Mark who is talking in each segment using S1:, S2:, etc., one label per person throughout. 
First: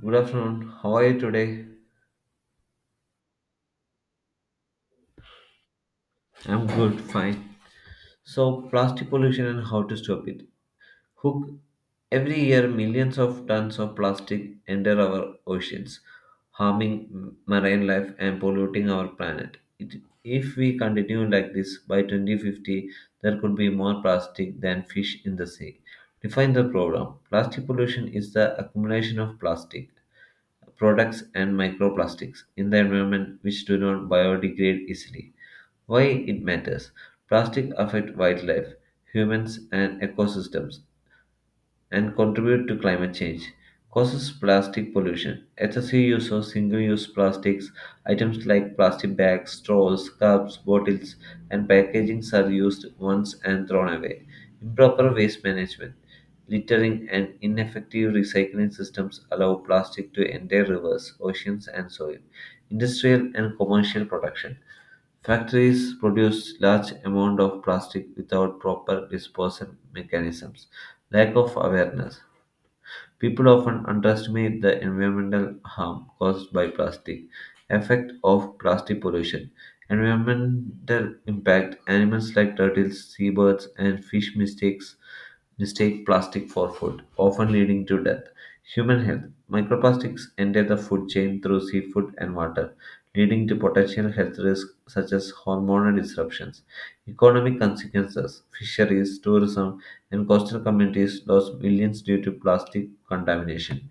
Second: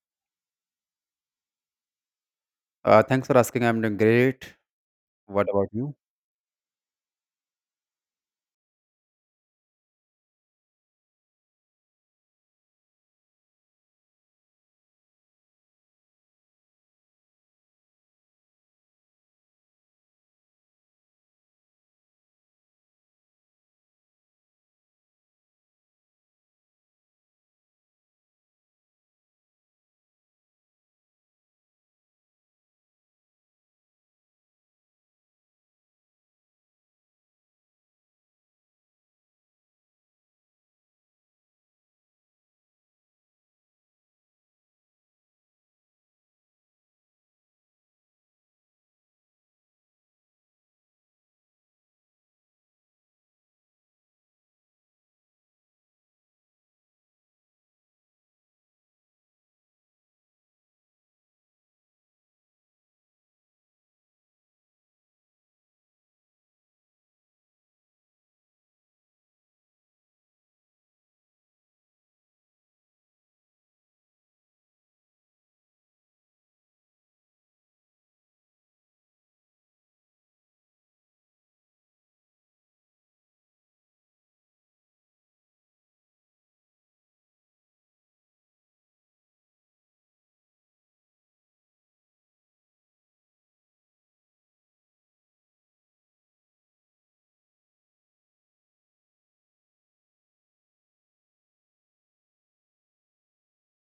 S1: Good afternoon. How are you today?
S2: Thanks for asking. I'm doing great. What about you?
S1: I'm good, fine. So, plastic pollution and how to stop it. Hook, every year millions of tons of plastic enter our oceans, harming marine life and polluting our planet. It, if we continue like this, by 2050, there could be more plastic than fish in the sea. Define the problem. Plastic pollution is the accumulation of plastic products and microplastics in the environment which do not biodegrade easily. Why it matters? Plastic affect wildlife, humans and ecosystems and contribute to climate change, causes plastic pollution. Excessive use of single use plastics, items like plastic bags, straws, cups, bottles, and packagings are used once and thrown away. Improper waste management, littering, and ineffective recycling systems allow plastic to enter rivers, oceans, and soil. Industrial and commercial production. Factories produce large amount of plastic without proper disposal mechanisms. Lack of awareness. People often underestimate the environmental harm caused by plastic. Effect of plastic pollution. Environmental impact. Animals like turtles, seabirds, and fish mistake plastic for food, often leading to death. Human health. Microplastics enter the food chain through seafood and water, leading to potential health risks such as hormonal disruptions. Economic consequences. Fisheries, tourism, and coastal communities lost millions due to plastic contamination.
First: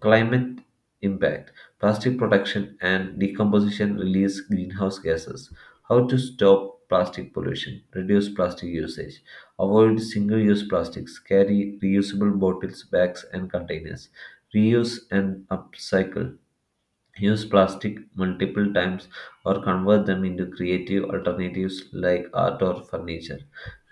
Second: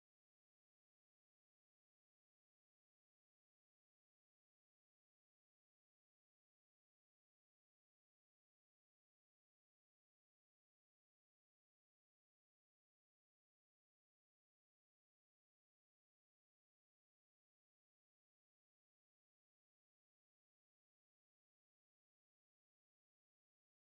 S1: Climate impact. Plastic production and decomposition release greenhouse gases. How to stop plastic pollution, reduce plastic usage, avoid single use plastics, carry reusable bottles, bags, and containers, reuse and upcycle. Use plastic multiple times or convert them into creative alternatives like art or furniture.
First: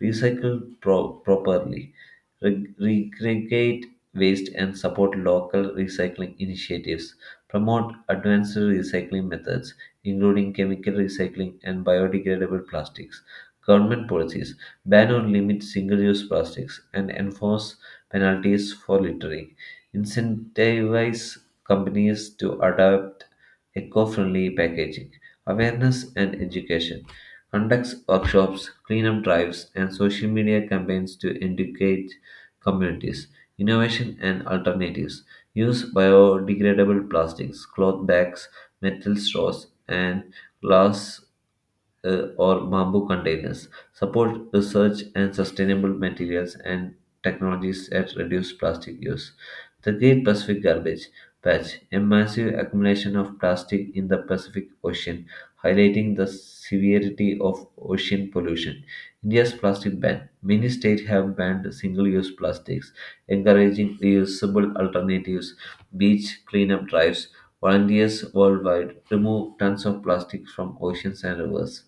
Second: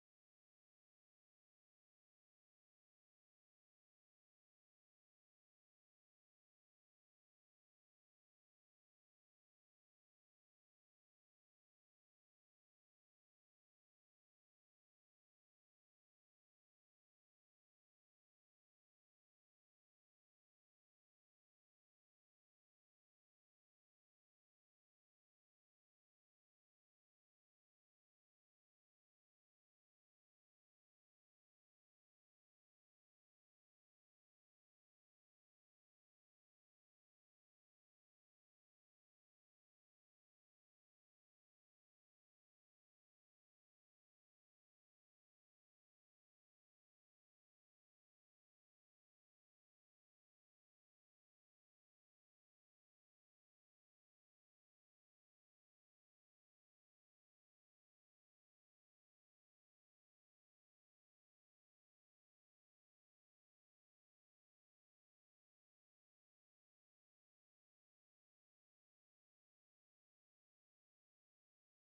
S1: Recycle properly. Re- Recreate waste and support local recycling initiatives. Promote advanced recycling methods, including chemical recycling and biodegradable plastics. Government policies, ban or limit single use plastics and enforce penalties for littering. Incentivize companies to adopt eco-friendly packaging. Awareness and education, conducts workshops, cleanup drives, and social media campaigns to educate communities. Innovation and alternatives, use biodegradable plastics, cloth bags, metal straws, and glass or bamboo containers, support research and sustainable materials and technologies that reduce plastic use. The Great Pacific Garbage Patch, a massive accumulation of plastic in the Pacific Ocean, highlighting the severity of ocean pollution. India's plastic ban. Many states have banned single use plastics, encouraging reusable alternatives, beach cleanup drives, volunteers worldwide remove tons of plastic from oceans and rivers.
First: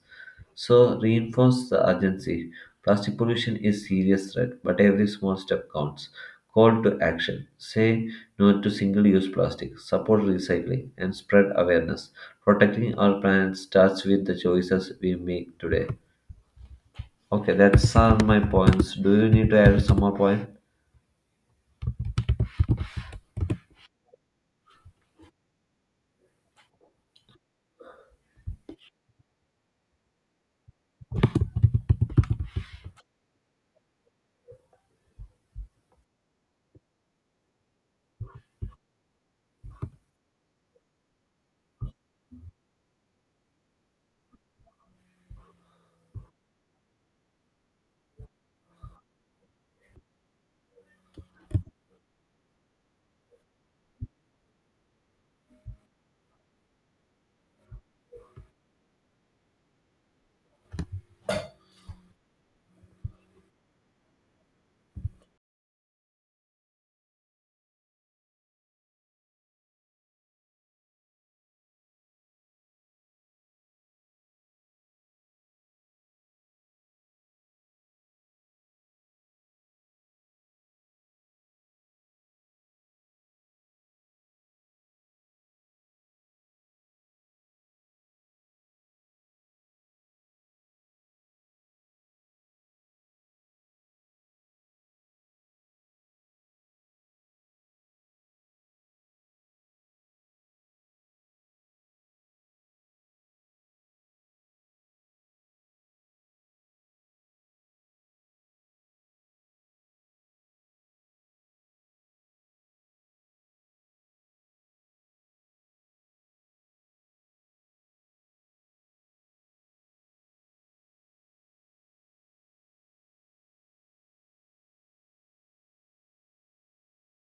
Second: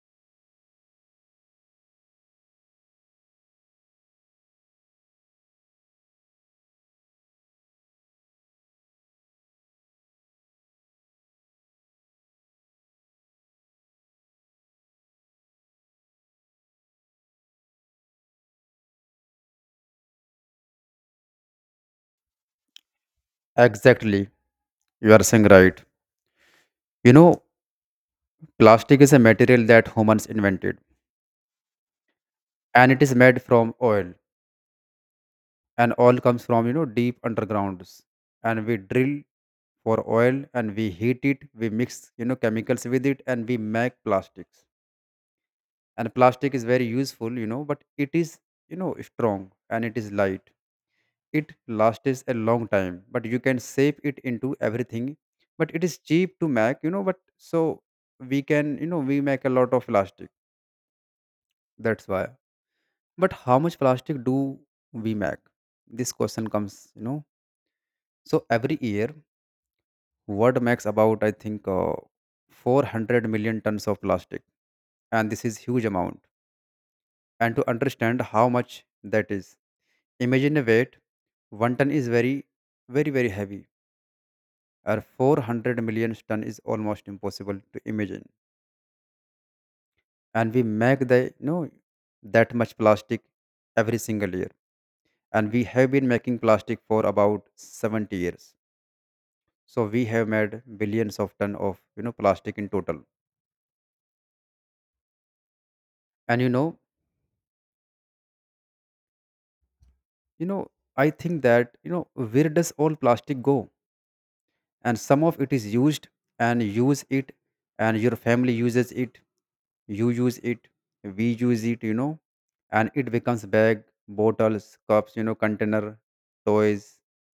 S1: So reinforce the urgency. Plastic pollution is serious threat, but every small step counts. Call to action. Say no to single-use plastic. Support recycling and spread awareness. Protecting our planet starts with the choices we make today. Okay, that's all my points. Do you need to add some more point?
S2: Exactly. You are saying right. You know, Plastic is a material that humans invented, and it is made from oil, and oil comes from deep undergrounds, and we drill for oil, and we heat it, we mix chemicals with it, and we make plastics. And plastic is very useful, but it is strong and it is light. It lasts a long time, but you can shape it into everything. But it is cheap to make, but so we can, we make a lot of plastic. That's why. But how much plastic do we make? This question comes, so every year world makes about, I think, 400 million tons of plastic, and this is huge amount. And to understand how much that is, imagine a weight. One ton is very very very heavy, or 400 million ton is almost impossible to imagine. And we make the, that much plastic every single year. And we have been making plastic for about 70 years, so we have made billions of ton of plastic in total. And you know I think that, where does all plastic go? And some of it is used, and use it, and your family uses it, you use it, we use it, and it becomes bag, bottles, cups, container, toys,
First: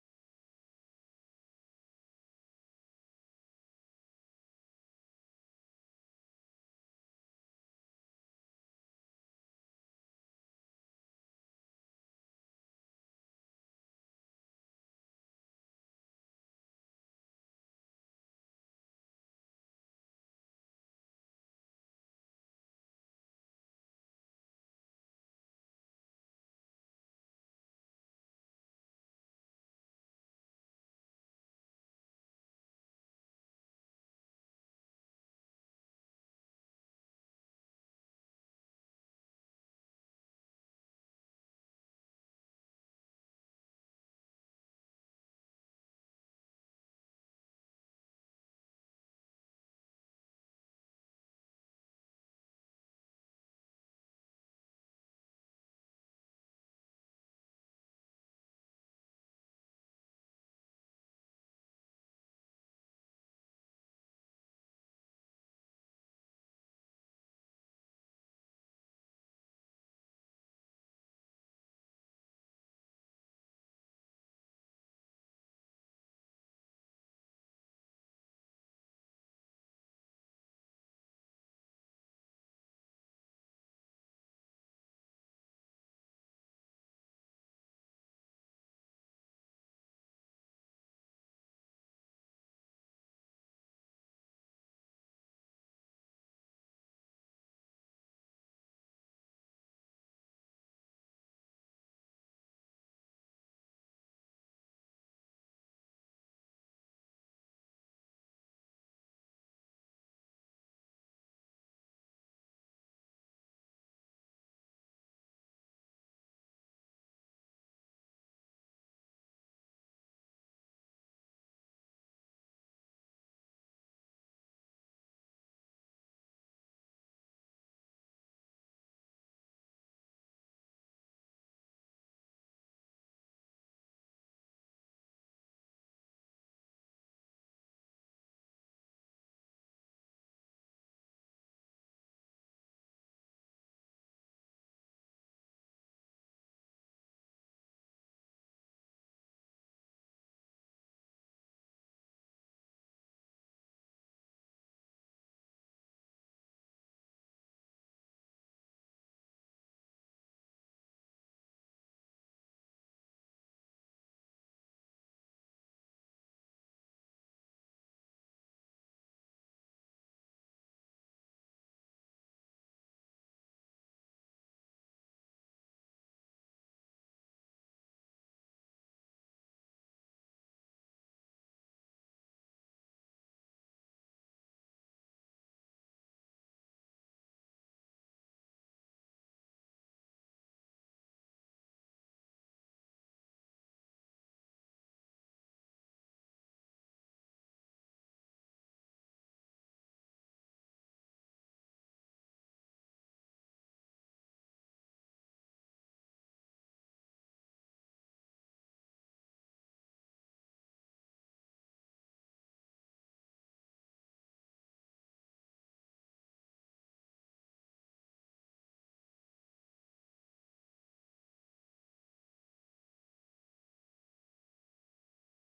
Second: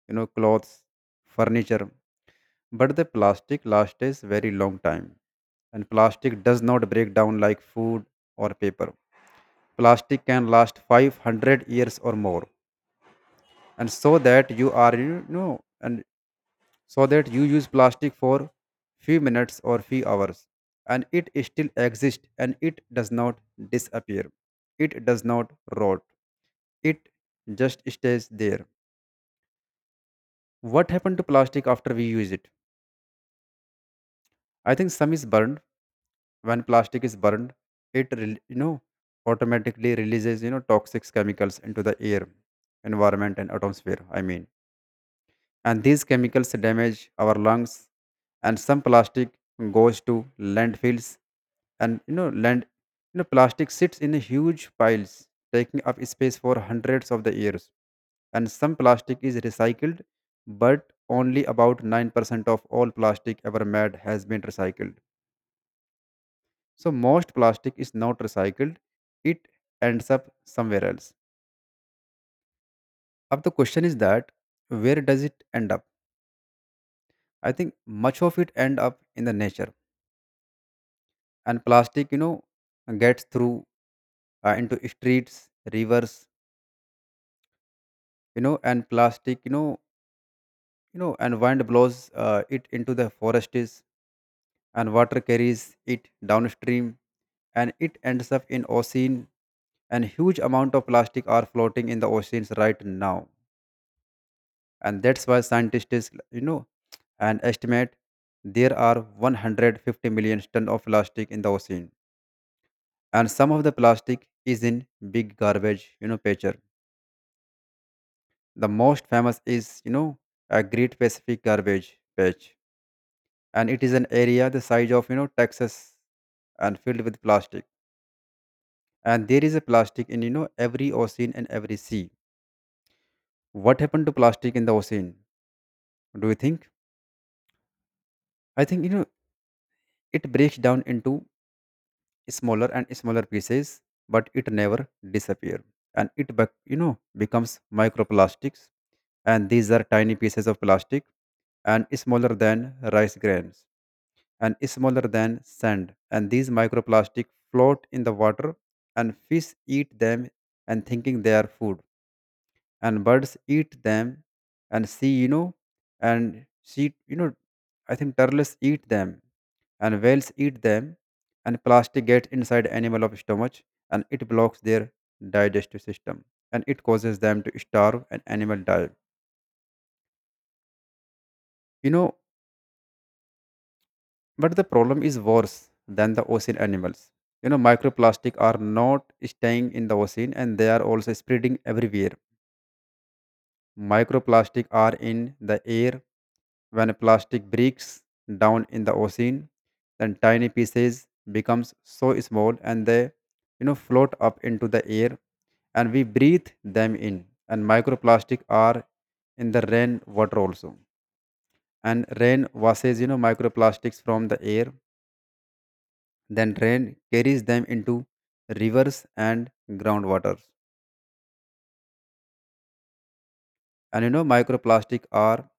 S2: clothes, furniture. But the plastic lasts is very long time, and plastic does not break down like food or paper. Plastic can last 500 years or more. And so that you are, and so that you use plastic for few minutes or few hours, and it still exists, and it does not disappear, it does not rot, it just stays there. What happened to plastic after we use it? I think some is burned. When plastic is burned, it automatically releases toxic chemicals into the air, environment and atmosphere, I mean. And these chemicals damage our lungs. And some plastic goes to landfills, and land, plastic sits in huge piles taking up space for hundreds of the years. And some plastic is recycled, but only about 9% of all plastic ever made has been recycled. So most plastic is not recycled, it ends up somewhere else. Now the question is that, where does it end up? I think much of it end up in the nature. And plastic, gets through into streets, rivers, and plastic, and wind blows it into the forests, and water carries it downstream, and it ends up in ocean. And huge amount of plastic are floating in the oceans right now. And that's why scientists, and estimate there are 150 million ton of plastic in the ocean. And some of the plastic is in big garbage, patches. The most famous is, a Great Pacific Garbage Patch, and it is an area the size of, Texas, and filled with plastic. And there is a plastic in, every ocean and every sea. What happened to plastic in the ocean? Do you think? I think, it breaks down into smaller and smaller pieces, but it never disappears. And it, becomes microplastics. And these are tiny pieces of plastic, and smaller than rice grains, and smaller than sand. And these microplastic float in the water, and fish eat them and thinking they are food, and birds eat them and see, you know, and see, you know, I think turtles eat them, and whales eat them, and plastic gets inside animal of stomach, and it blocks their digestive system, and it causes them to starve, and animal die. You know. But the problem is worse than the ocean animals. Microplastic are not staying in the ocean, and they are also spreading everywhere. Microplastic are in the air. When plastic breaks down in the ocean, then tiny pieces becomes so small, and they, float up into the air, and we breathe them in. And microplastic are in the rain water also, and rain washes microplastics from the air. Then rain carries them into rivers and groundwaters. And microplastic are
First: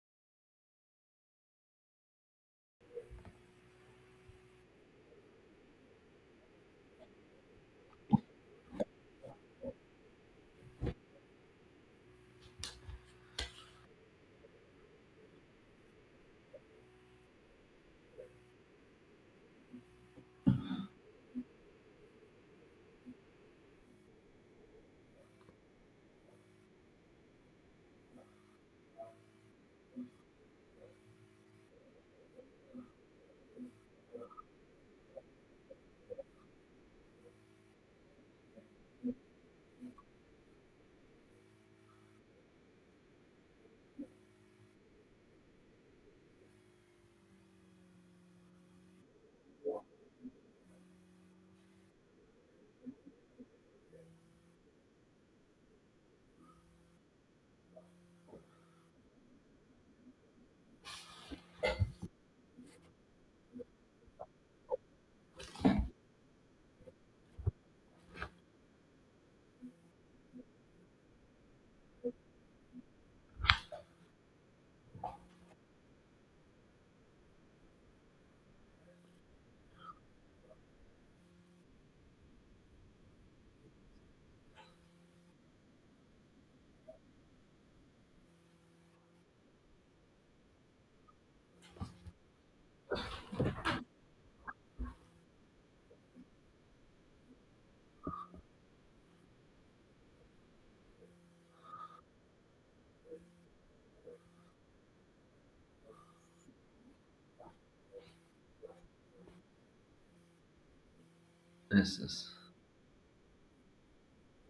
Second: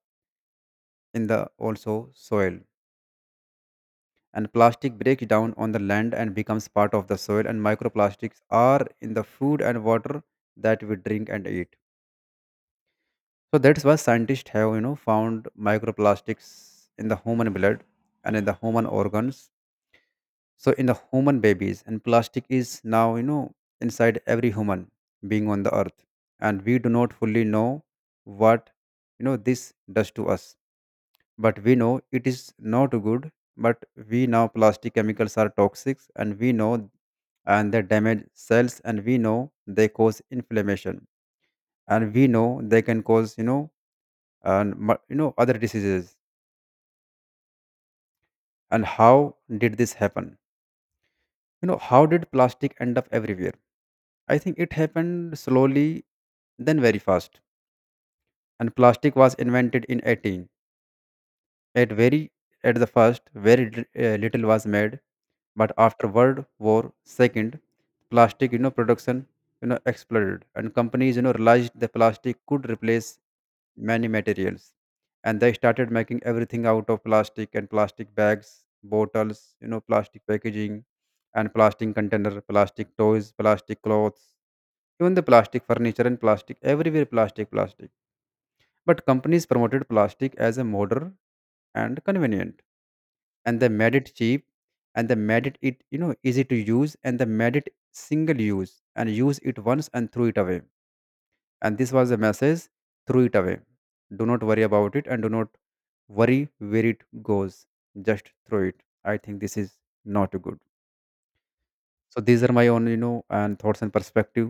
S2: in the also soil. And plastic breaks down on the land and becomes part of the soil. And microplastics are in the food and water that we drink and eat. So that's why scientists have found microplastics in the human blood and in the human organs, so in the human babies. And plastic is now, inside every human being on the earth. And we do not fully know what, this does to us, but we know it is not good. But we know plastic chemicals are toxic, and we know, and they damage cells, and we know they cause inflammation, and we know they can cause, you know and mu- you know other diseases. And how did this happen? How did plastic end up everywhere? I think it happened slowly, then very fast. And plastic was invented in 18. At very at the first, very little was made, but after World War Second, plastic, production, exploded, and companies, realized the plastic could replace many materials, and they started making everything out of plastic, and plastic bags, bottles, plastic packaging, and plastic container, plastic toys, plastic clothes, even the plastic furniture, and plastic everywhere, plastic plastic. But companies promoted plastic as a modern and convenient, and they made it cheap, and they made it, easy to use, and they made it single use, and use it once and threw it away. And this was the message: threw it away, do not worry about it, and do not worry where it goes, just throw it. I think this is not good.
S1: Yes,
S2: So
S1: yes.
S2: these are my own, and thoughts and perspective.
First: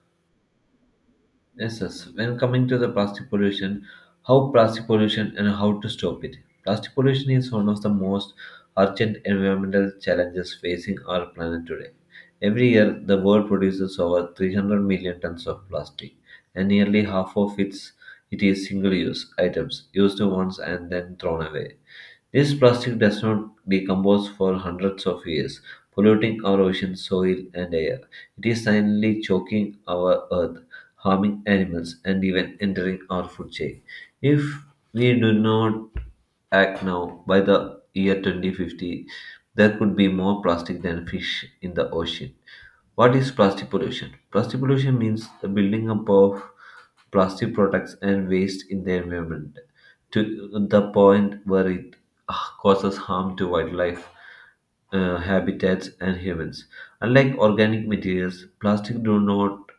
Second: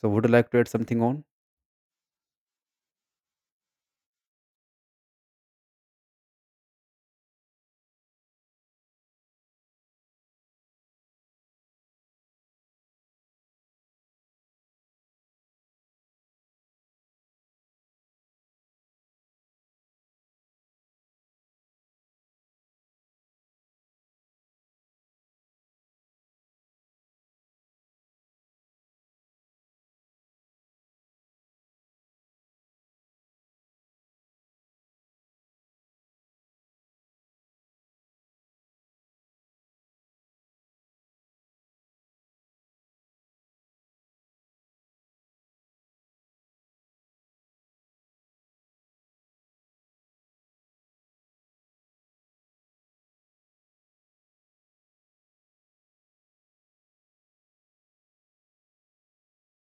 S2: So would you like to add something on?
S1: Yes, yes. When coming to the plastic pollution, how plastic pollution and how to stop it. Plastic pollution is one of the most urgent environmental challenges facing our planet today. Every year, the world produces over 300 million tons of plastic, and nearly half of its it is single-use items used once and then thrown away. This plastic does not decompose for hundreds of years, polluting our oceans, soil, and air. It is silently choking our earth, harming animals, and even entering our food chain. If we do not act now, by the year 2050, there could be more plastic than fish in the ocean. What is plastic pollution? Plastic pollution means the building up of plastic products and waste in the environment to the point where it uh, causes harm to wildlife habitats, and humans. Unlike organic materials, plastic do not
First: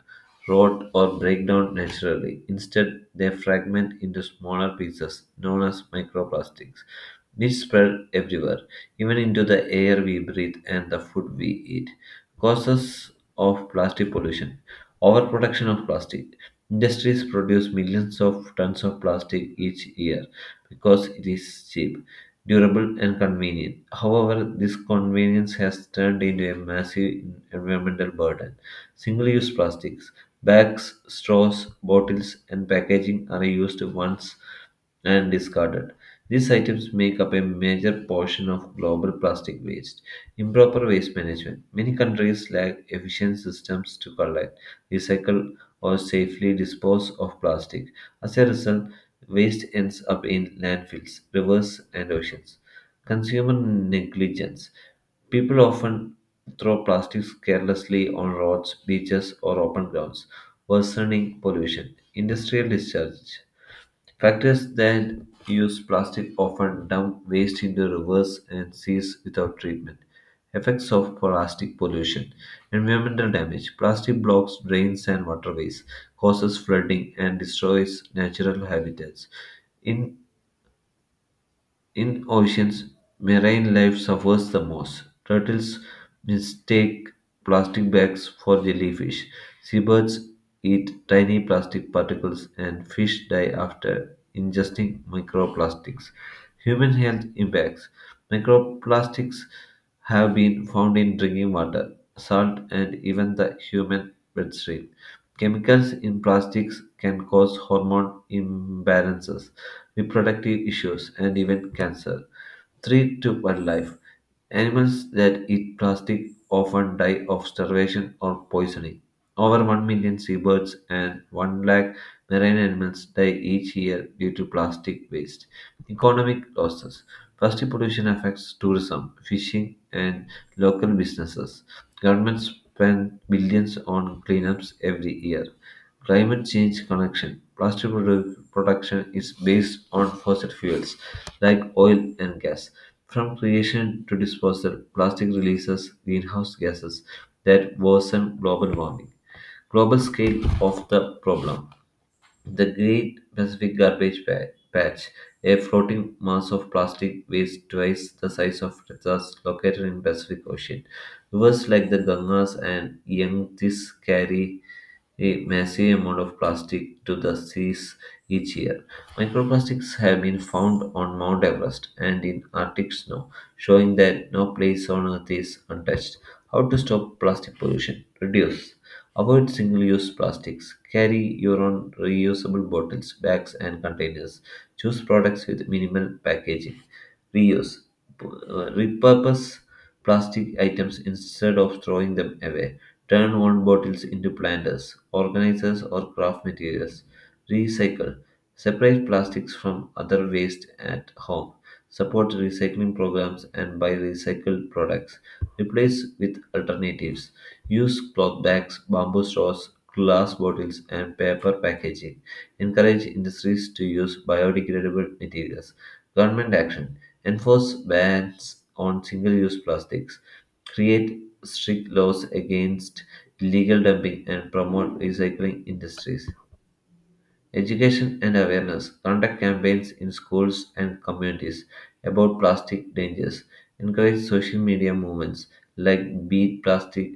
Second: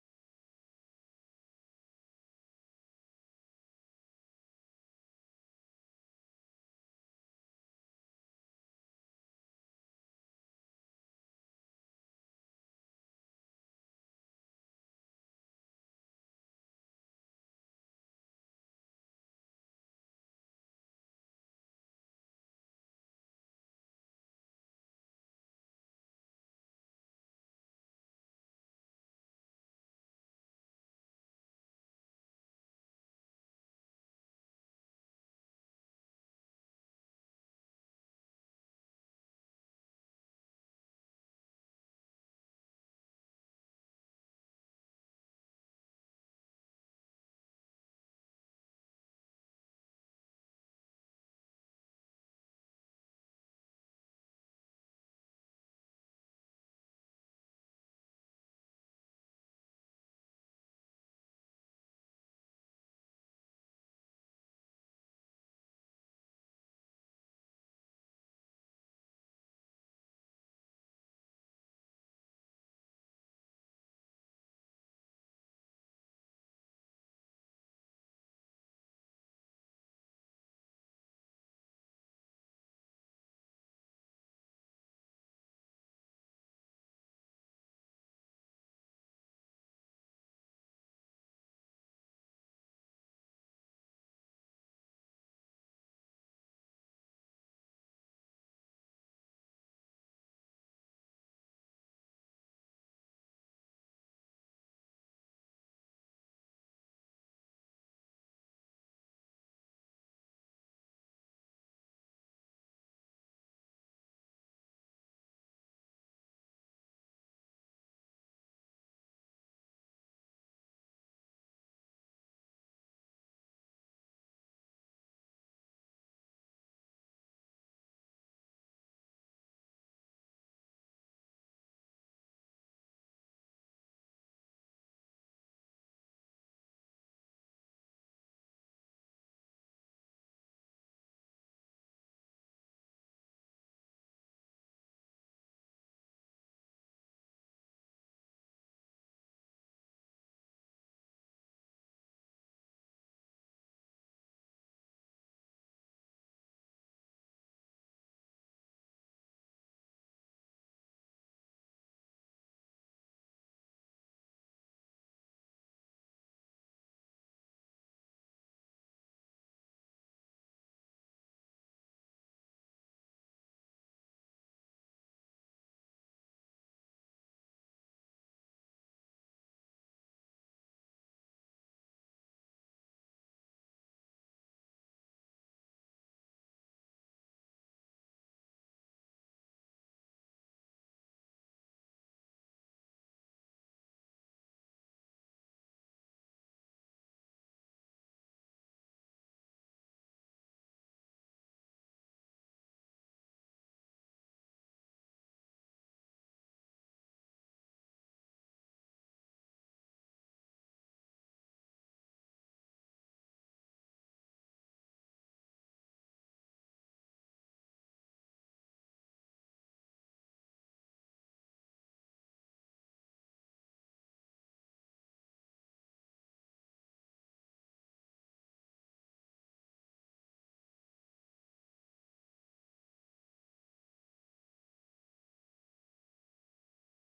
S1: rot or break down naturally. Instead, they fragment into smaller pieces known as microplastics, which spread everywhere, even into the air we breathe and the food we eat. Causes of plastic pollution. Overproduction of plastic. Industries produce millions of tons of plastic each year because it is cheap, durable, and convenient. However, this convenience has turned into a massive environmental burden. Single use plastics, bags, straws, bottles, and packaging are used once and discarded. These items make up a major portion of global plastic waste. Improper waste management. Many countries lack efficient systems to collect, recycle, or safely dispose of plastic. As a result, waste ends up in landfills, rivers, and oceans. Consumer negligence. People often throw plastics carelessly on roads, beaches, or open grounds, worsening pollution. Industrial discharge. Factories that use plastic often dump waste into rivers and seas without treatment. Effects of plastic pollution. Environmental damage. Plastic blocks drains and waterways, causes flooding, and destroys natural habitats. In in oceans, marine life suffers the most. Turtles mistake plastic bags for jellyfish. Seabirds eat tiny plastic particles, and fish die after ingesting microplastics. Human health impacts. Microplastics have been found in drinking water, salt, and even the human bloodstream. Chemicals in plastics can cause hormone imbalances, reproductive issues, and even cancer. 3 to 1 life. Animals that eat plastic often die of starvation or poisoning. Over 1 million seabirds and 1 lakh marine animals die each year due to plastic waste. Economic losses. Plastic pollution affects tourism, fishing, and local businesses. Governments spend billions on cleanups every year. Climate change connection. Plastic production is based on fossil fuels like oil and gas. From creation to disposal, plastic releases greenhouse gases that worsen global warming. Global scale of the problem. The Great Pacific Garbage Patch, a floating mass of plastic waste twice the size of Texas, located in Pacific Ocean. Rivers like the Ganges and Yangtze carry a massive amount of plastic to the seas each year. Microplastics have been found on Mount Everest and in Arctic snow, showing that no place on Earth is untouched. How to stop plastic pollution? Reduce. Avoid single use plastics. Carry your own reusable bottles, bags, and containers. Choose products with minimal packaging. Reuse. Repurpose plastic items instead of throwing them away. Turn old bottles into planters, organizers, or craft materials. Recycle. Separate plastics from other waste at home. Support recycling programs and buy recycled products. Replace with alternatives. Use cloth bags, bamboo straws, glass bottles, and paper packaging. Encourage industries to use biodegradable materials. Government action, enforce bans on single use plastics, create strict laws against illegal dumping, and promote recycling industries. Education and awareness, conduct campaigns in schools and communities about plastic dangers. Encourage social media movements like Beat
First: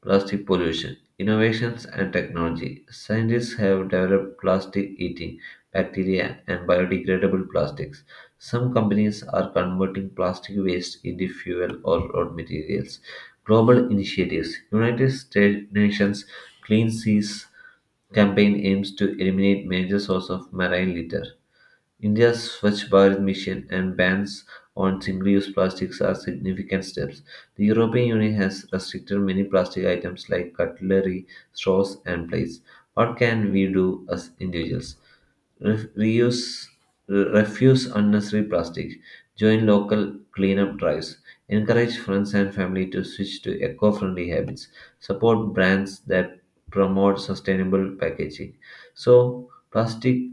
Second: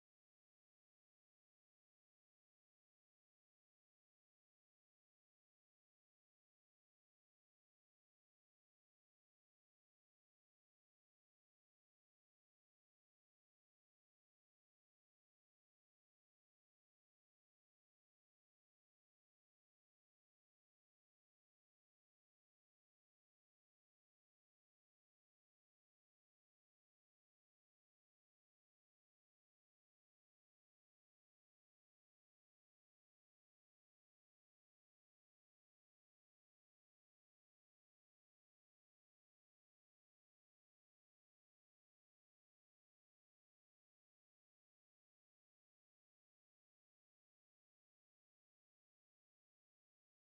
S1: plastic pollution. Innovations and technology. Scientists have developed plastic eating bacteria and biodegradable plastics. Some companies are converting plastic waste into fuel or road materials. Global initiatives. United States Nations Clean Seas campaign aims to eliminate major source of marine litter. India's Swachh Bharat Mission and bans on single-use plastics are significant steps. The European Union has restricted many plastic items like cutlery, straws, and plates. What can we do as individuals? Reuse, refuse unnecessary plastic. Join local cleanup drives. Encourage friends and family to switch to eco-friendly habits. Support brands that promote sustainable packaging. So, plastic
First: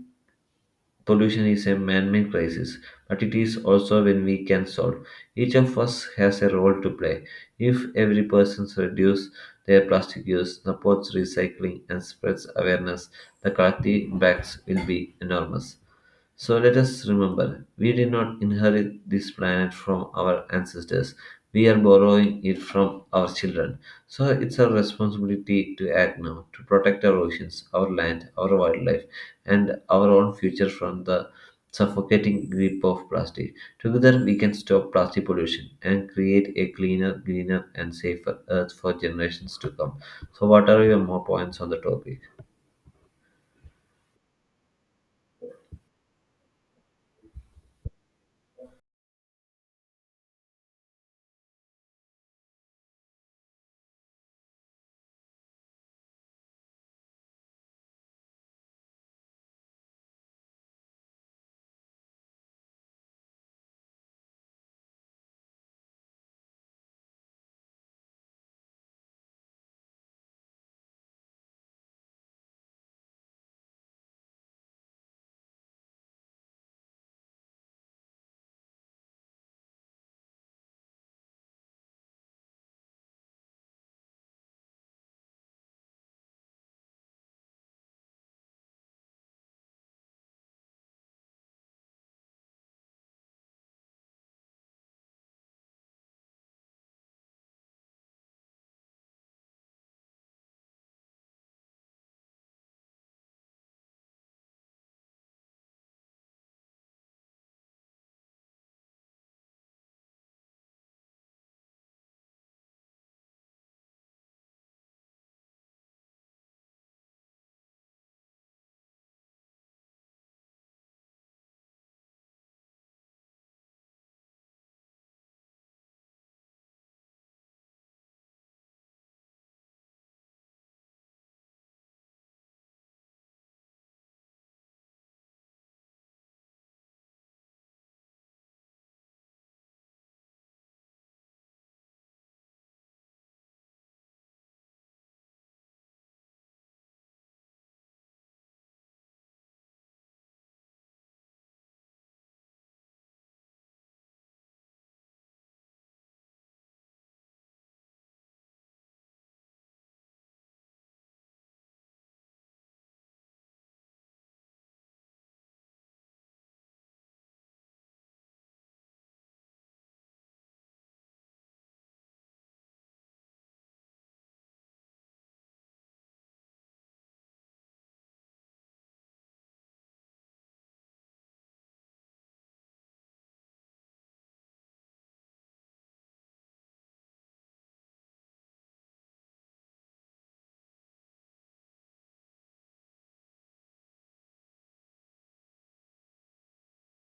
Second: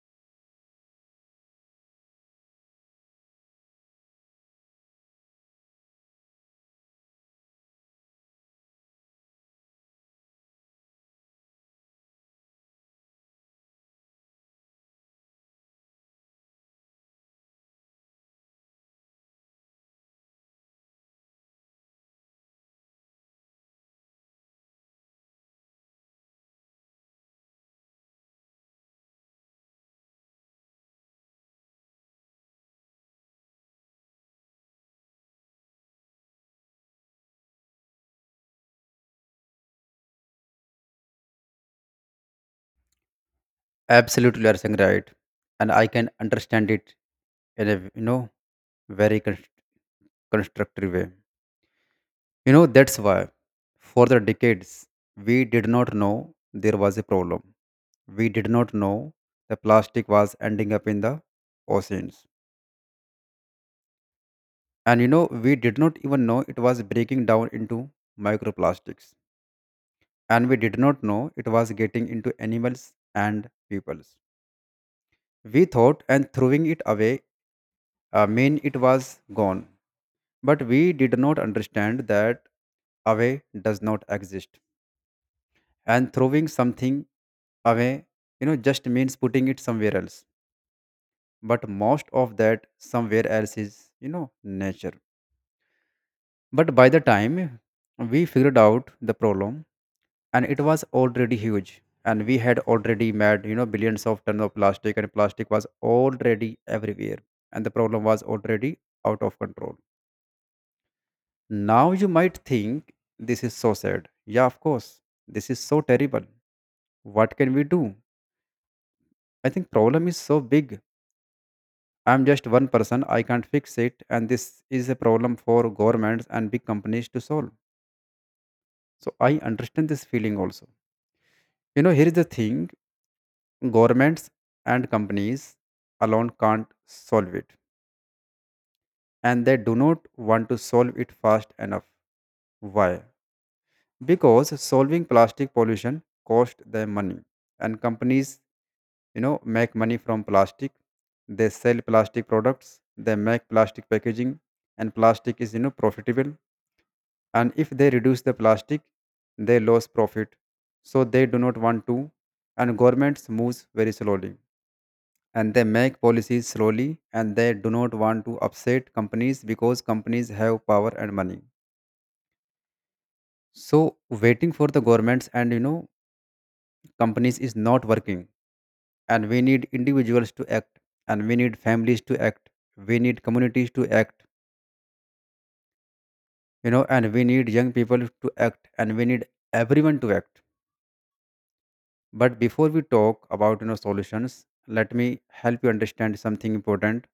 S1: pollution is a man-made crisis, but it is also one we can solve. Each of us has a role to play. If every person reduces their plastic use, supports recycling, and spreads awareness, the collective impacts will be enormous. So let us remember, we did not inherit this planet from our ancestors, we are borrowing it from our children. So it's our responsibility to act now to protect our oceans, our land, our wildlife, and our own future from the suffocating grip of plastic. Together, we can stop plastic pollution and create a cleaner, greener, and safer Earth for generations to come. So, what are your more points on the topic?
S2: Absolutely, you are saying right, and I can understand it in a, very constructive way. That's why for the decades we did not know there was a problem. We did not know the plastic was ending up in the oceans. And we did not even know it was breaking down into microplastics. And we did not know it was getting into animals and peoples. We thought and throwing it away mean it was gone. But we did not understand that away does not exist, and throwing something away just means putting it somewhere else, but most of that somewhere else is nature. But by the time we figured out the problem, and it was already huge, and we had already made billions of tons of plastic, and plastic was already everywhere, and the problem was already out of control. Now you might think this is so sad, yeah, of course. This is so terrible, what can we do? I think problem is so big. I'm just one person, I can't fix it, and this is a problem for governments and big companies to solve. So I understand this feeling also. Here is the thing: governments and companies alone can't solve it, and they do not want to solve it fast enough. Why? Because solving plastic pollution costs them money, and companies, make money from plastic. They sell plastic products, they make plastic packaging, and plastic is, profitable. And if they reduce the plastic, they lose profit, so they do not want to. And governments moves very slowly, and they make policies slowly, and they do not want to upset companies because companies have power and money. So waiting for the governments and companies is not working, and we need individuals to act, and we need families to act, we need communities to act, and we need young people to act, and we need everyone to act. But before we talk about solutions, let me help you understand something important.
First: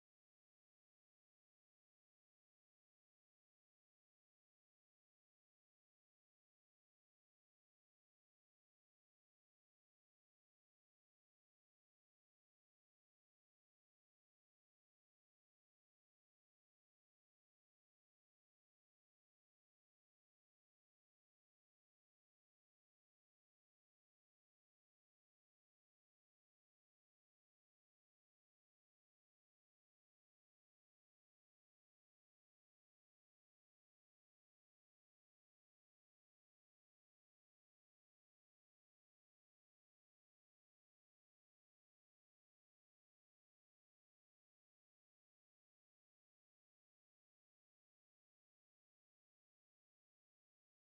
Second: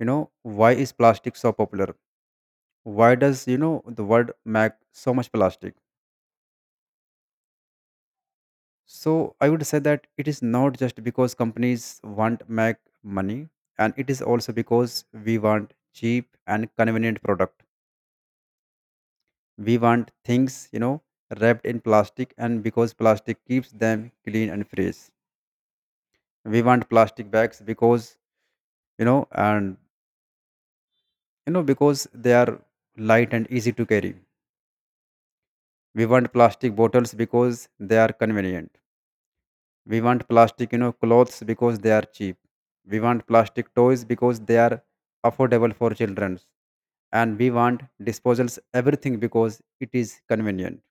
S2: Why is plastic so popular? Why does the world make so much plastic? So I would say that it is not just because companies want make money, and it is also because we want cheap and convenient product. We want things, wrapped in plastic, and because plastic keeps them clean and fresh. We want plastic bags because, you know and you know because they are light and easy to carry. We want plastic bottles because they are convenient. We want plastic, clothes because they are cheap. We want plastic toys because they are affordable for children. And we want disposals everything because it is convenient.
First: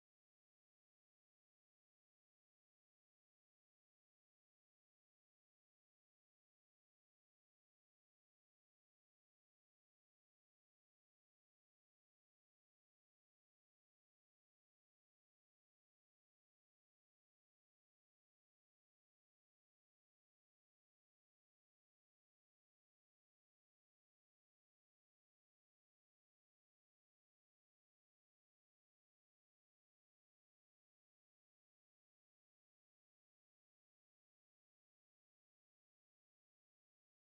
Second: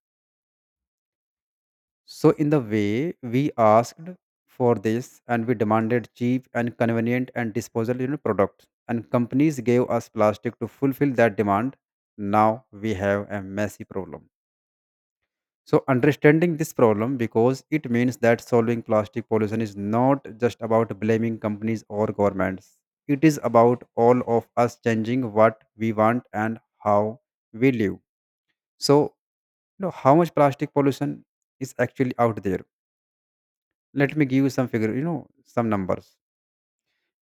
S2: So in the way we asked for this, and we demanded cheap and convenient and disposal, products, and companies gave us plastic to fulfill that demand. Now we have a messy problem. So, understanding this problem because it means that solving plastic pollution is not just about blaming companies or governments. It is about all of us changing what we want and how we live. So, how much plastic pollution is actually out there? Let me give you some figure, some numbers.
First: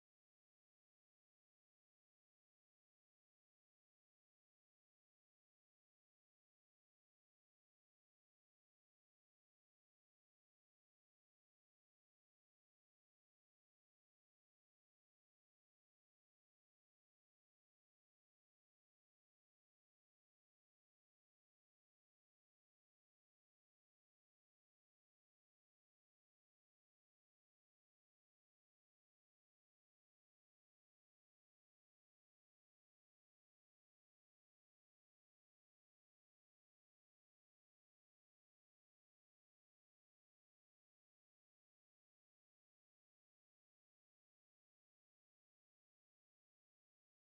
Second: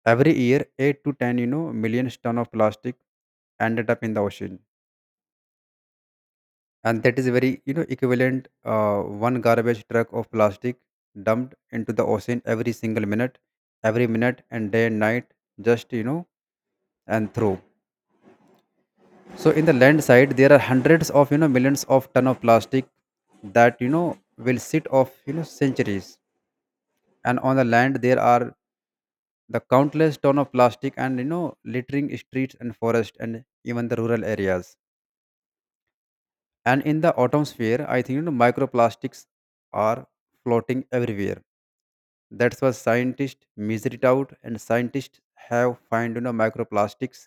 S2: Every year, 8 to 10, millions ton of plastic ended up in the ocean. And that is very equivalent one garbage truck of plastic dumped into the ocean every single minute, every minute and day and night, just, and through. So in the land side, there are hundreds of millions of ton of plastic that will sit of centuries. And on the land, there are the countless ton of plastic, and littering streets and forest and even the rural areas. And in the atmosphere, I think microplastics are floating everywhere. That's why scientists measure it out, and scientists have found microplastics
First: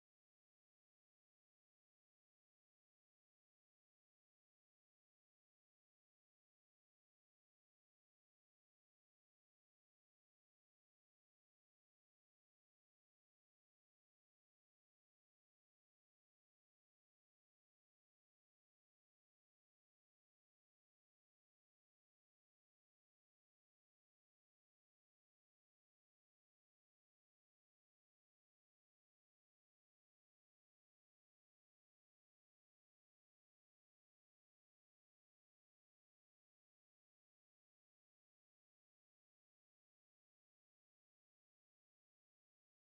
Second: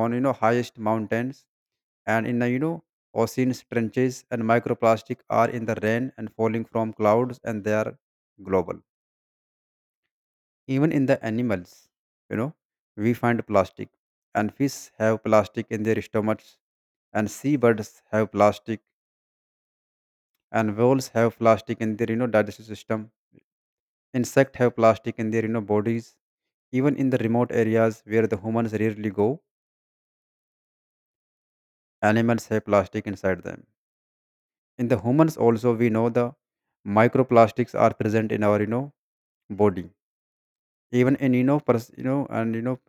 S2: on highest mountains, and in the oceans trenches. And microplastic are in the rain and falling from clouds, and they are global. Even in the animals, you know, we find plastic, and fish have plastic in their stomachs, and seabirds have plastic, and whales have plastic in their digestive system. Insects have plastic in their, bodies. Even in the remote areas where the humans rarely go, animals have plastic inside them. In the humans also, we know the microplastics are present in our body. Even in you know pers- you know and you know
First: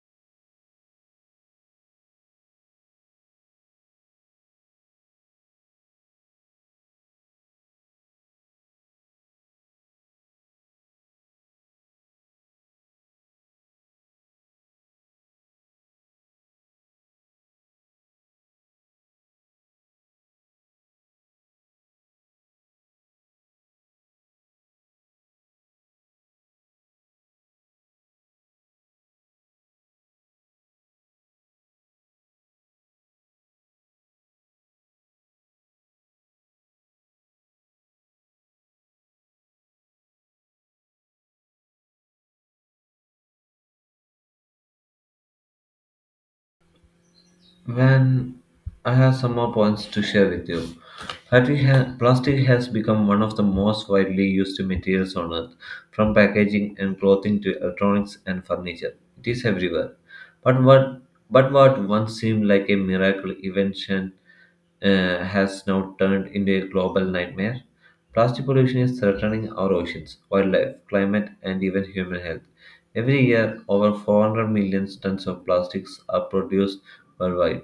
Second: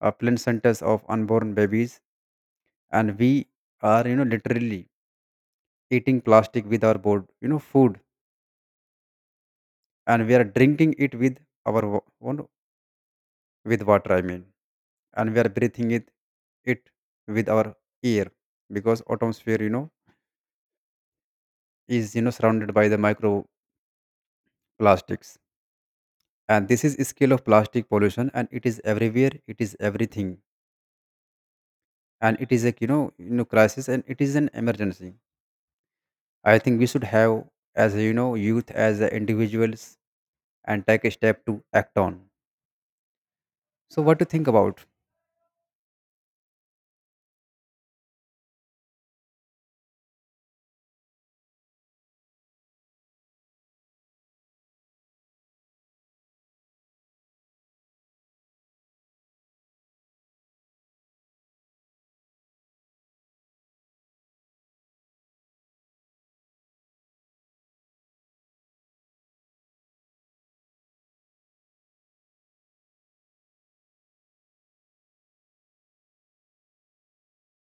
S2: placentas of unborn babies. And we are literally eating plastic with our board, food, and we are drinking it with our wa- one with water, I mean. And we are breathing it with our ear because atmosphere is, surrounded by the microplastics. And this is scale of plastic pollution, and it is everywhere, it is everything. And it is a, crisis, and it is an emergency. I think we should have as a, youth as a individuals, and take a step to act on. So what do you think about?
S1: When I have some more points to share with you. Plastic has become one of the most widely used materials on earth, from packaging and clothing to electronics and furniture. It is everywhere. But what, but what once seemed like a miracle invention has now turned into a global nightmare. Plastic pollution is threatening our oceans, wildlife, climate, and even human health. Every year, over 400 million tons of plastics are produced worldwide,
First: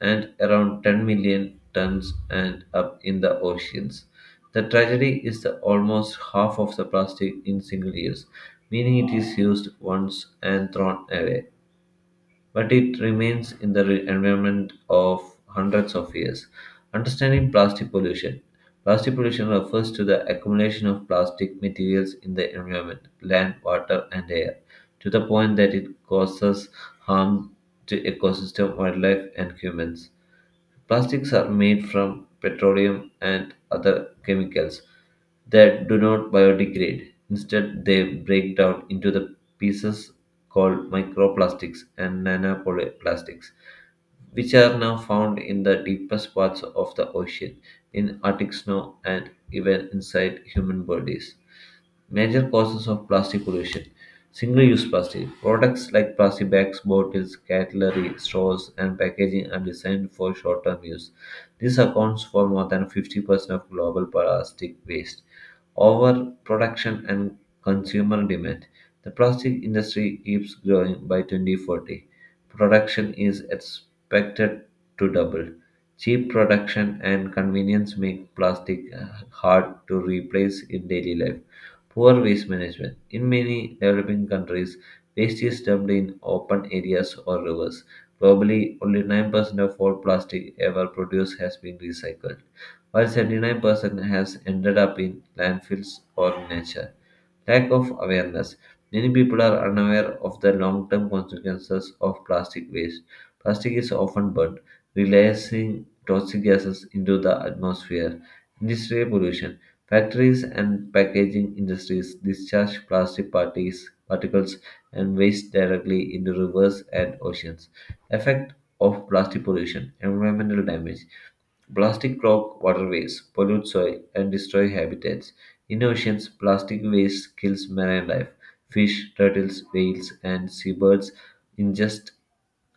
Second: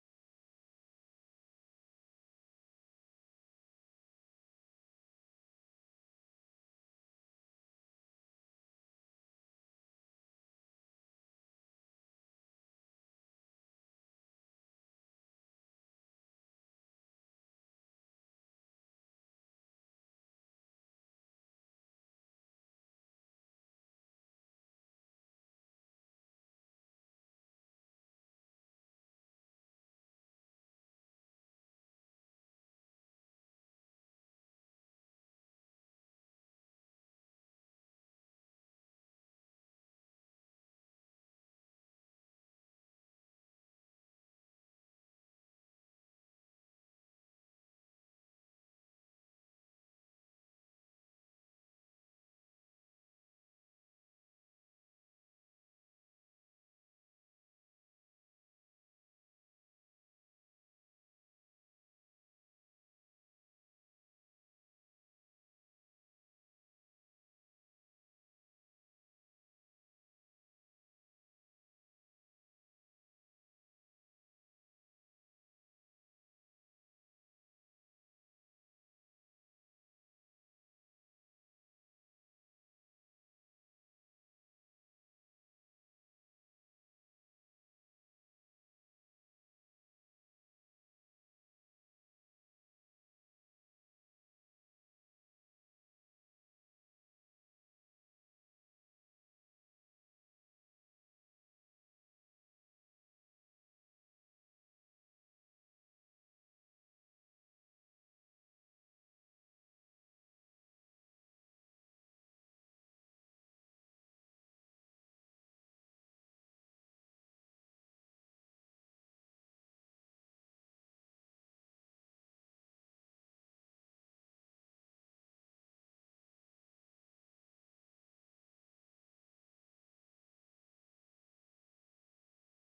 S1: and around 10 million tons end up in the oceans. The tragedy is that almost half of the plastic in single use, meaning it is used once and thrown away but it remains in the environment of hundreds of years. Understanding plastic pollution. Plastic pollution refers to the accumulation of plastic materials in the environment, land, water, and air, to the point that it causes harm to ecosystem, wildlife, and humans. Plastics are made from petroleum and other chemicals that do not biodegrade. Instead, they break down into the pieces called microplastics and nanoplastics, which are now found in the deepest parts of the ocean, in Arctic snow, and even inside human bodies. Major causes of plastic pollution. Single-use plastic. Products like plastic bags, bottles, cutlery, straws, and packaging are designed for short-term use. This accounts for more than 50% of global plastic waste. Overproduction and consumer demand. The plastic industry keeps growing. By 2040, production is expected to double. Cheap production and convenience make plastic hard to replace in daily life. Poor waste management. In many developing countries, waste is dumped in open areas or rivers. Globally, only 9% of all plastic ever produced has been recycled, while 79% has ended up in landfills or nature. Lack of awareness. Many people are unaware of the long term consequences of plastic waste. Plastic is often burned, releasing toxic gases into the atmosphere. Industrial pollution. Factories and packaging industries discharge plastic particles and waste directly into rivers and oceans. Effect of plastic pollution, environmental damage. Plastic clog waterways, pollute soil, and destroy habitats. In oceans, plastic waste kills marine life. Fish, turtles, whales, and seabirds ingest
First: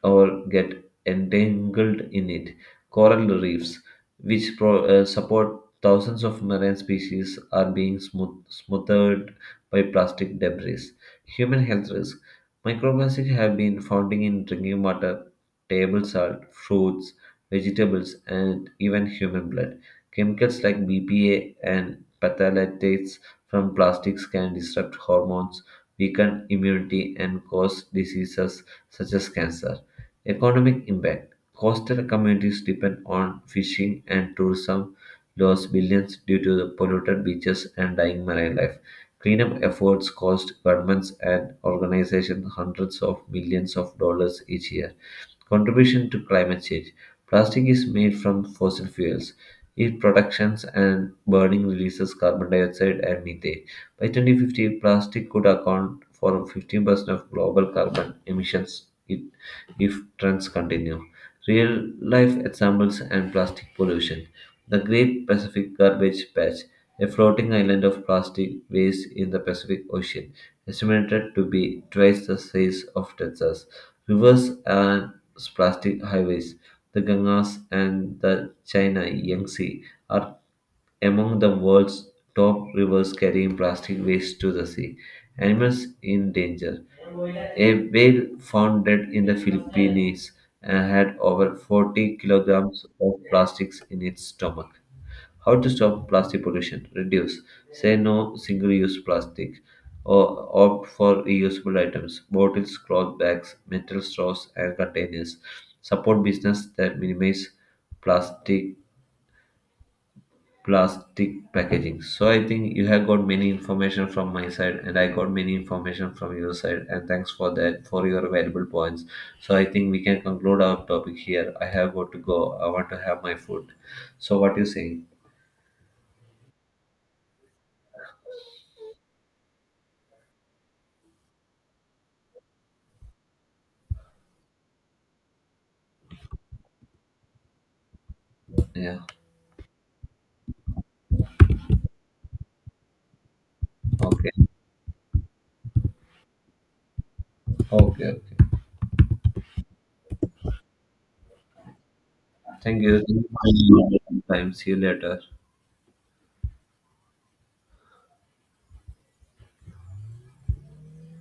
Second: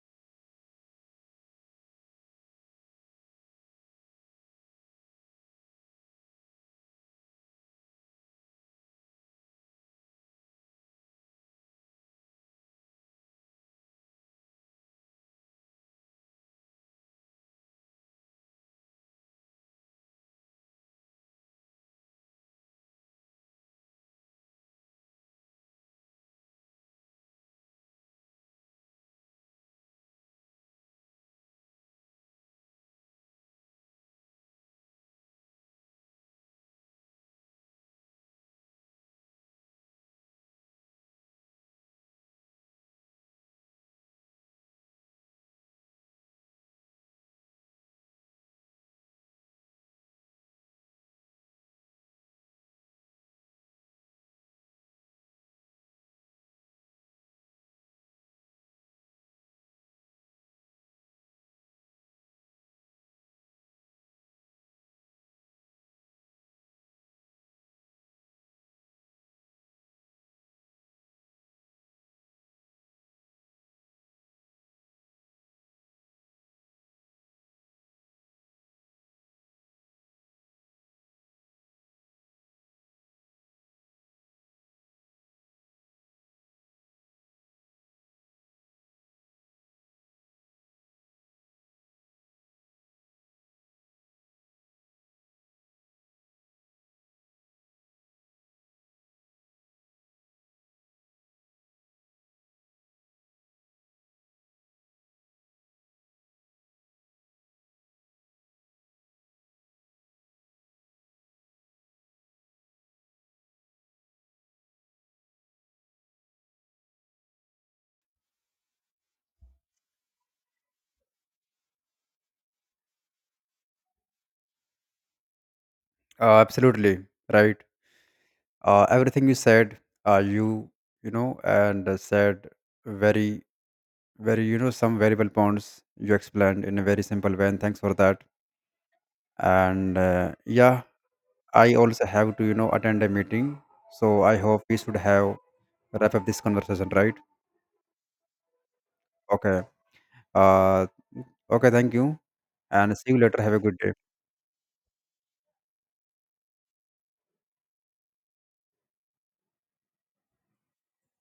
S1: or get entangled in it. Coral reefs, which support thousands of marine species, are being smothered by plastic debris. Human health risk. Microplastics have been found in drinking water, table salt, fruits, vegetables, and even human blood. Chemicals like BPA and phthalates from plastics can disrupt hormones, weaken immunity, and cause diseases such as cancer. Economic impact. Coastal communities depend on fishing and tourism, lost billions due to the polluted beaches and dying marine life. Cleanup efforts cost governments and organizations hundreds of millions of dollars each year. Contribution to climate change. Plastic is made from fossil fuels. Its productions and burning releases carbon dioxide and methane. By 2050, plastic could account for 15% of global carbon emissions if trends continue. Real life examples and plastic pollution. The Great Pacific Garbage Patch, a floating island of plastic waste in the Pacific Ocean, estimated to be twice the size of Texas. Rivers and plastic highways, the Ganges and the China Yangtze, are among the world's top rivers carrying plastic waste to the sea. Animals in danger. A whale found dead in the Philippines had over 40 kilograms of plastics in its stomach. How to stop plastic pollution? Reduce. Say no single use plastic. Or opt for reusable items, bottles, cloth bags, metal straws, and containers. Support business that minimize plastic plastic packaging. So I think you have got many information from my side and I got many information from your side, and thanks for that, for your valuable points. So I think we can conclude our topic here. I have got to go. I want to have my food. So what you saying?
S2: Absolutely right. Everything you said, you, you know and said very where, some variable points you explained in a very simple way, and thanks for that.
S1: Yeah.
S2: And yeah, I also have to attend a meeting, so I
S1: Okay.
S2: hope we should have wrap up this conversation, right?
S1: Okay. Okay.
S2: Okay. uh okay, thank you.
S1: Thank
S2: And
S1: you.
S2: see you
S1: Thank
S2: later, have a good
S1: you
S2: day.
S1: for your time. See you later.